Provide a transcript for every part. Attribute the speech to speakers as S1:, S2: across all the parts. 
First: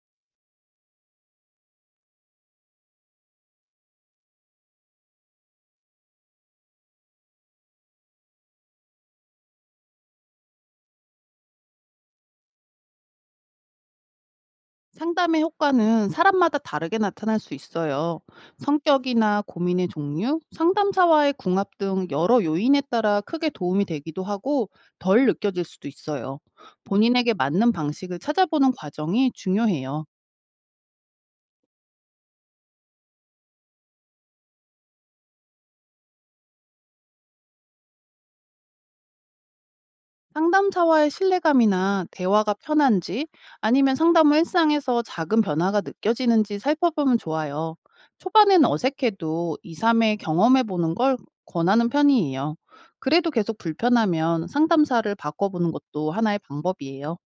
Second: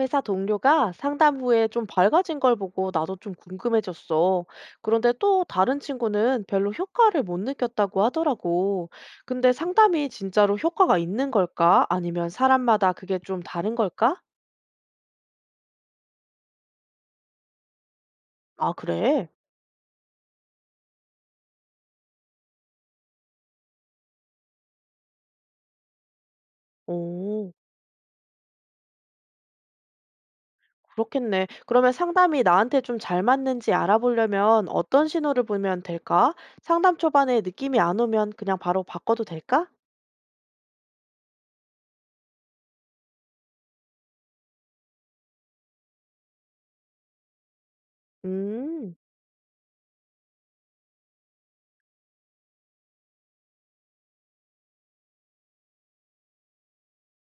S1: 회사 동료가 상담 후에 좀 밝아진 걸 보고 나도 좀 궁금해졌어. 그런데 또 다른 친구는 별로 효과를 못 느꼈다고 하더라고. 근데 상담이 진짜로 효과가 있는 걸까? 아니면 사람마다 그게 좀 다른 걸까?
S2: 상담의 효과는 사람마다 다르게 나타날 수 있어요.
S1: 아, 그래?
S2: 성격이나 고민의 종류, 상담사와의 궁합 등 여러 요인에 따라 크게 도움이 되기도 하고 덜 느껴질 수도 있어요. 본인에게
S1: 오,
S2: 맞는 방식을 찾아보는 과정이 중요해요.
S1: 그렇겠네. 그러면 상담이 나한테 좀 잘 맞는지 알아보려면 어떤 신호를 보면 될까? 상담 초반에 느낌이 안 오면 그냥 바로 바꿔도 될까?
S2: 상담사와의 신뢰감이나 대화가 편한지 아니면 상담 후 일상에서 작은 변화가 느껴지는지 살펴보면 좋아요. 초반엔
S1: 음.
S2: 어색해도 2, 3회 경험해 보는 걸 권하는 편이에요. 그래도 계속 불편하면 상담사를 바꿔보는 것도 하나의 방법이에요.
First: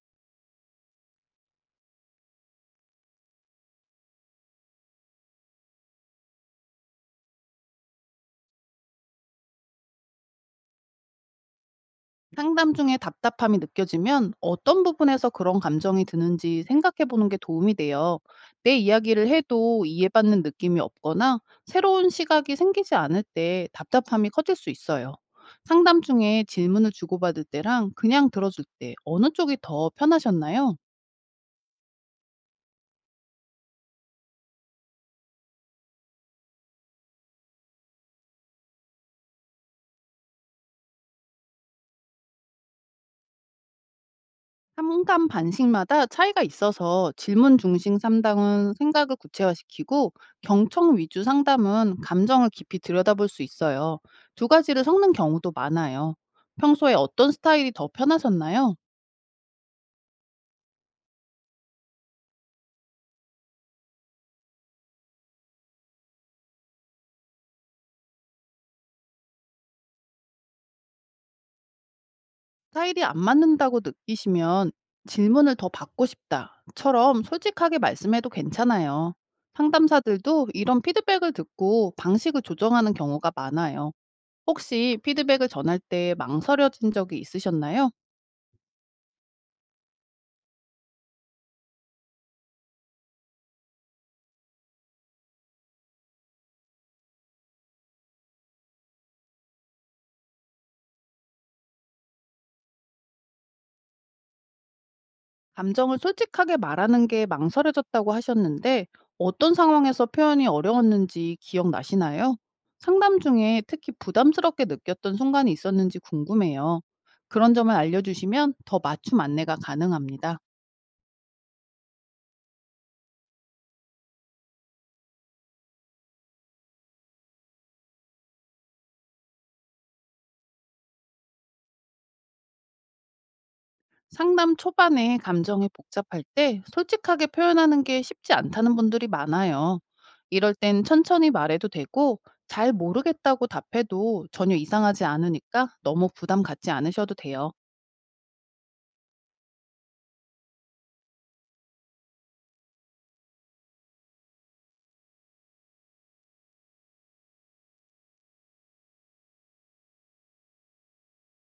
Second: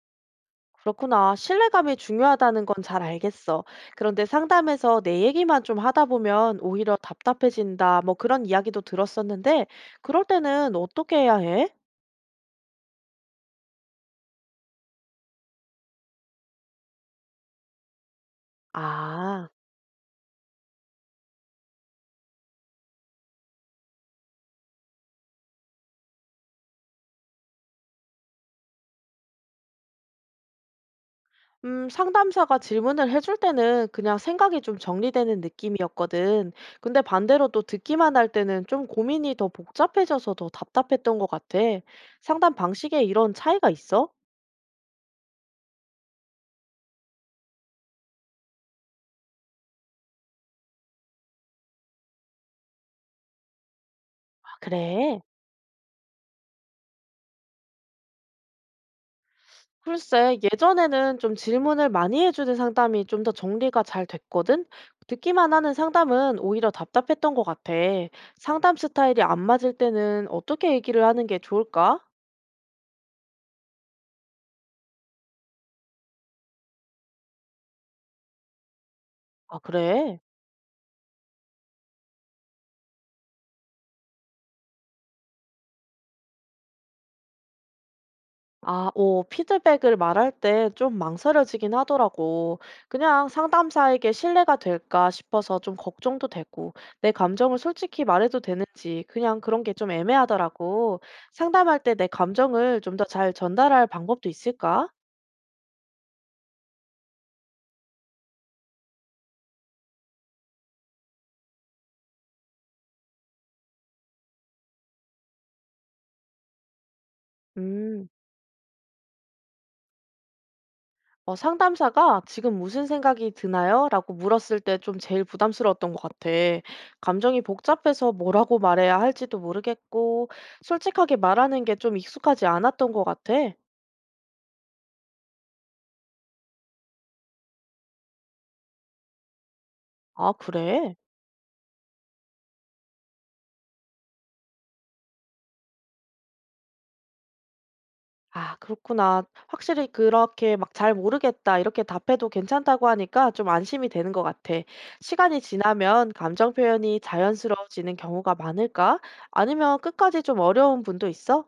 S1: 그렇구나. 신뢰감이 중요하다는 건 잘 알겠어. 그런데 상담에서 내 얘기만 좀 하다 보면 오히려 답답해진다. 뭐 그런 이야기도 들었었는데, 그럴 때는 어떻게 해야 해?
S2: 상담 중에 답답함이 느껴지면 어떤 부분에서 그런 감정이 드는지 생각해 보는 게 도움이 돼요. 내 이야기를
S1: 아,
S2: 해도 이해받는 느낌이 없거나 새로운 시각이 생기지 않을 때 답답함이 커질 수 있어요. 상담 중에 질문을 주고받을 때랑 그냥 들어줄 때 어느 쪽이 더 편하셨나요?
S1: 상담사가 질문을 해줄 때는 그냥 생각이 좀 정리되는 느낌이었거든. 근데 반대로 또 듣기만 할 때는 좀 고민이 더 복잡해져서 더 답답했던 것 같아. 상담 방식에 이런 차이가 있어?
S2: 상감반식마다 차이가 있어서 질문 중심 상담은 생각을 구체화시키고 경청 위주 상담은 감정을 깊이 들여다볼 수 있어요. 두
S1: 아,
S2: 가지를 섞는
S1: 그래.
S2: 경우도 많아요. 평소에 어떤 스타일이 더 편하셨나요?
S1: 글쎄, 예전에는 좀 질문을 많이 해주는 상담이 좀 더 정리가 잘 됐거든? 듣기만 하는 상담은 오히려 답답했던 것 같아. 상담 스타일이 안 맞을 때는 어떻게 얘기를 하는 게 좋을까?
S2: 스타일이 안 맞는다고 느끼시면 질문을 더 받고 싶다처럼 솔직하게 말씀해도 괜찮아요.
S1: 아, 그래?
S2: 상담사들도 이런 피드백을 듣고 방식을 조정하는 경우가 많아요. 혹시 피드백을 전할 때 망설여진 적이 있으셨나요?
S1: 아, 오, 피드백을 말할 때 좀 망설여지긴 하더라고. 그냥 상담사에게 신뢰가 될까 싶어서 좀 걱정도 되고, 내 감정을 솔직히 말해도 되는지 그냥 그런 게 좀 애매하더라고. 상담할 때 내 감정을 좀 더 잘 전달할 방법도 있을까?
S2: 감정을 솔직하게 말하는 게 망설여졌다고 하셨는데 어떤 상황에서 표현이 어려웠는지 기억나시나요? 상담 중에 특히 부담스럽게 느꼈던 순간이 있었는지 궁금해요. 그런 점을
S1: 음,
S2: 알려주시면 더 맞춤 안내가 가능합니다.
S1: 상담사가 지금 무슨 생각이 드나요? 라고 물었을 때 좀 제일 부담스러웠던 것 같아. 감정이 복잡해서 뭐라고 말해야 할지도 모르겠고, 솔직하게 말하는 게 좀 익숙하지 않았던 것 같아.
S2: 상담 초반에 감정이 복잡할 때 솔직하게 표현하는 게 쉽지 않다는 분들이 많아요.
S1: 아,
S2: 이럴 땐
S1: 그래?
S2: 천천히 말해도 되고, 잘 모르겠다고 답해도 전혀 이상하지 않으니까 너무 부담 갖지 않으셔도 돼요.
S1: 아, 그렇구나. 확실히 그렇게 막 잘 모르겠다. 이렇게 답해도 괜찮다고 하니까 좀 안심이 되는 것 같아. 시간이 지나면 감정 표현이 자연스러워지는 경우가 많을까? 아니면 끝까지 좀 어려운 분도 있어?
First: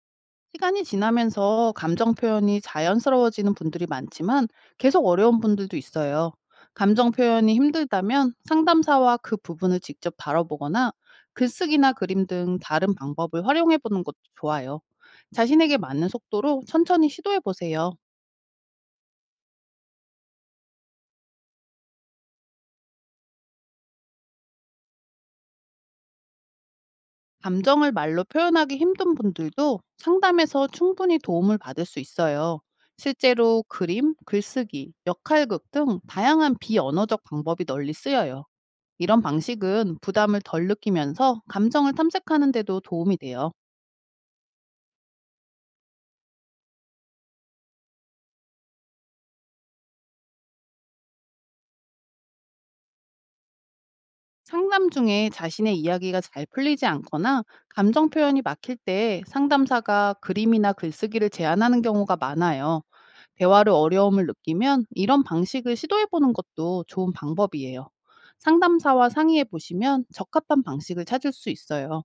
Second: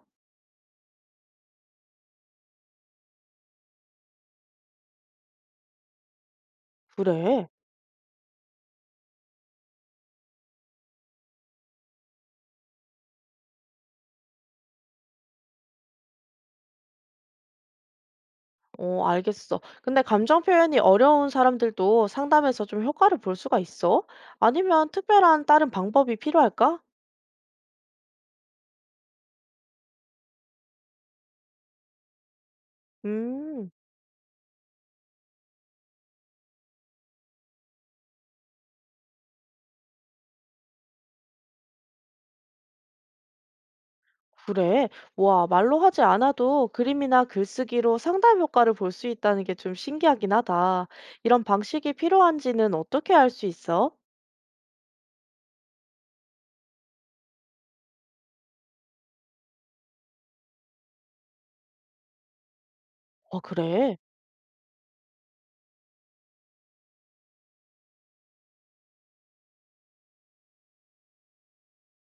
S2: 시간이 지나면서 감정 표현이 자연스러워지는 분들이 많지만 계속 어려운 분들도 있어요. 감정
S1: 그래.
S2: 표현이 힘들다면 상담사와 그 부분을 직접 다뤄보거나 글쓰기나 그림 등 다른 방법을 활용해 보는 것도 좋아요. 자신에게 맞는 속도로 천천히 시도해 보세요.
S1: 어, 알겠어. 근데 감정 표현이 어려운 사람들도 상담에서 좀 효과를 볼 수가 있어? 아니면 특별한 다른 방법이 필요할까?
S2: 감정을 말로 표현하기 힘든 분들도 상담에서 충분히 도움을 받을 수 있어요. 실제로
S1: 음,
S2: 그림, 글쓰기, 역할극 등 다양한 비언어적 방법이 널리 쓰여요. 이런 방식은 부담을 덜 느끼면서 감정을 탐색하는 데도 도움이 돼요.
S1: 그래. 와, 말로 하지 않아도 그림이나 글쓰기로 상담 효과를 볼 수 있다는 게 좀 신기하긴 하다. 이런 방식이 필요한지는 어떻게 알 수 있어?
S2: 상담 중에 자신의 이야기가 잘 풀리지 않거나 감정 표현이 막힐 때 상담사가 그림이나 글쓰기를 제안하는 경우가 많아요.
S1: 아,
S2: 대화를
S1: 그래.
S2: 어려움을 느끼면 이런 방식을 시도해보는 것도 좋은 방법이에요. 상담사와 상의해 보시면 적합한 방식을 찾을 수 있어요.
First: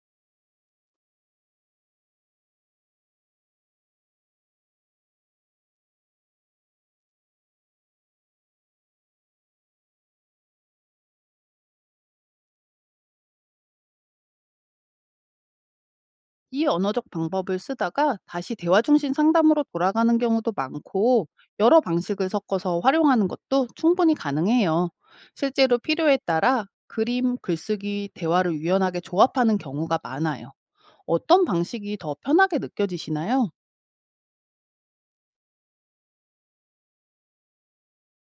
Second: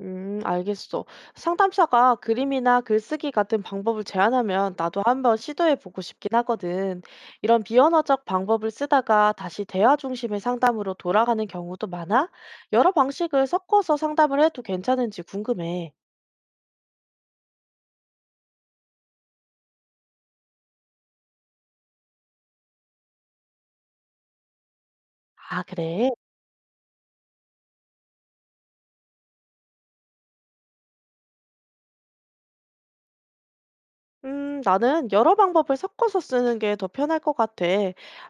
S1: 알겠어. 상담사가 그림이나 글쓰기 같은 방법을 제안하면 나도 한번 시도해 보고 싶긴 하거든. 이런 비언어적 방법을 쓰다가 다시 대화 중심의 상담으로 돌아가는 경우도 많아? 여러 방식을 섞어서 상담을 해도 괜찮은지 궁금해.
S2: 이 언어적 방법을 쓰다가 다시 대화 중심 상담으로 돌아가는 경우도 많고 여러 방식을 섞어서 활용하는 것도 충분히 가능해요.
S1: 아,
S2: 실제로
S1: 그래?
S2: 필요에 따라 그림, 글쓰기, 대화를 유연하게 조합하는 경우가 많아요. 어떤 방식이 더 편하게 느껴지시나요?
S1: 나는 여러 방법을 섞어서 쓰는 게 더 편할 것 같아.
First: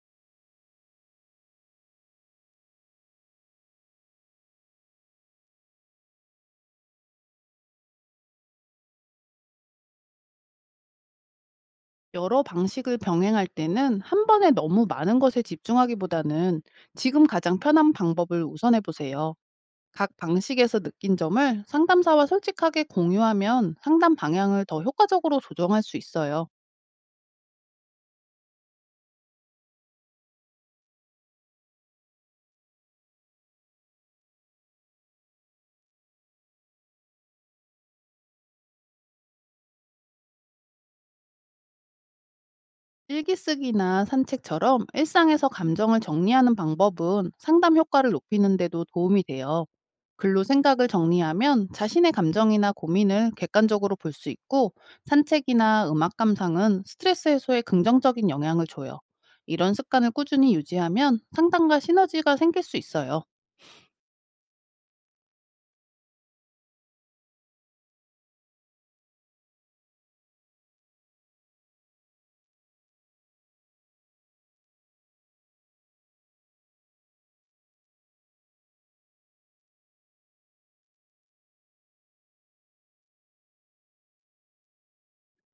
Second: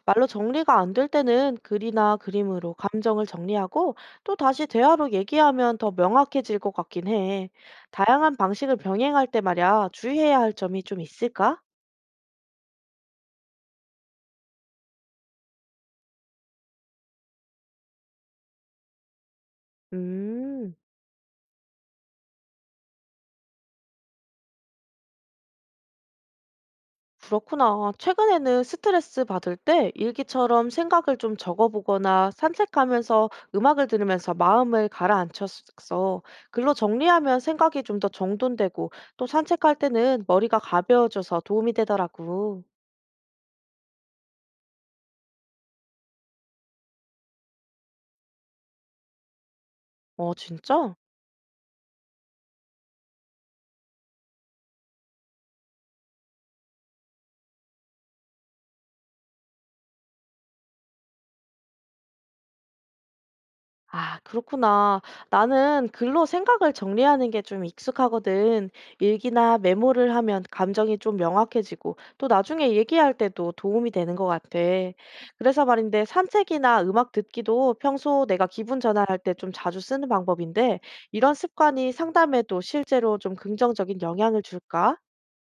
S1: 말로 정리가 안 될 때는 글이나 그림으로 감정을 정리하고 또 다시 대화로 얘기하면 더 명확해질 것 같긴 해. 다양한 방식을 병행할 때 말야 주의해야 할 점이 좀 있을까?
S2: 여러 방식을 병행할 때는 한 번에 너무 많은 것에 집중하기보다는 지금 가장 편한 방법을 우선해 보세요. 각
S1: 음.
S2: 방식에서 느낀 점을 상담사와 솔직하게 공유하면 상담 방향을 더 효과적으로 조정할 수 있어요.
S1: 그렇구나. 최근에는 스트레스 받을 때 일기처럼 생각을 좀 적어보거나 산책하면서 음악을 들으면서 마음을 가라앉혔어. 글로 정리하면 생각이 좀 더 정돈되고 또 산책할 때는 머리가 가벼워져서 도움이 되더라고.
S2: 일기 쓰기나 산책처럼 일상에서 감정을 정리하는 방법은 상담 효과를 높이는데도 도움이 돼요.
S1: 어,
S2: 글로 생각을
S1: 진짜?
S2: 정리하면 자신의 감정이나 고민을 객관적으로 볼 수 있고 산책이나 음악 감상은 스트레스 해소에 긍정적인 영향을 줘요. 이런 습관을 꾸준히 유지하면 상담과 시너지가 생길 수 있어요.
S1: 아, 그렇구나. 나는 글로 생각을 정리하는 게 좀 익숙하거든. 일기나 메모를 하면 감정이 좀 명확해지고 또 나중에 얘기할 때도 도움이 되는 것 같아. 그래서 말인데 산책이나 음악 듣기도 평소 내가 기분 전환할 때 좀 자주 쓰는 방법인데 이런 습관이 상담에도 실제로 좀 긍정적인 영향을 줄까?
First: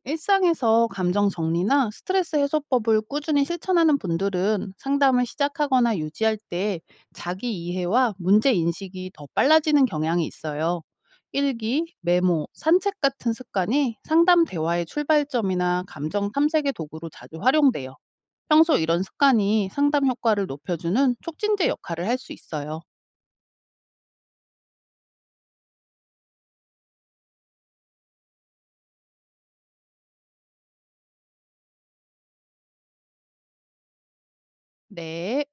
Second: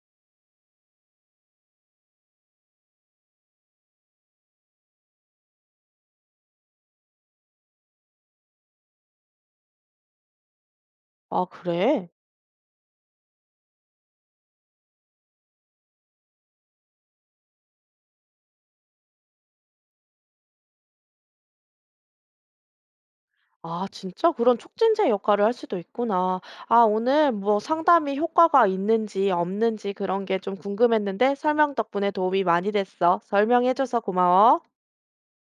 S2: 일상에서 감정 정리나 스트레스 해소법을 꾸준히 실천하는 분들은 상담을 시작하거나 유지할 때 자기 이해와 문제 인식이 더 빨라지는 경향이 있어요.
S1: 아,
S2: 일기,
S1: 그래?
S2: 메모, 산책 같은 습관이 상담 대화의 출발점이나 감정 탐색의 도구로 자주 활용돼요. 평소 이런 습관이 상담 효과를 높여주는 촉진제 역할을 할 수 있어요.
S1: 아, 진짜 그런 촉진제 역할을 할 수도 있구나. 아, 오늘 뭐 상담이 효과가 있는지 없는지 그런 게 좀 궁금했는데 설명 덕분에 도움이 많이 됐어. 설명해줘서 고마워.
S2: 네.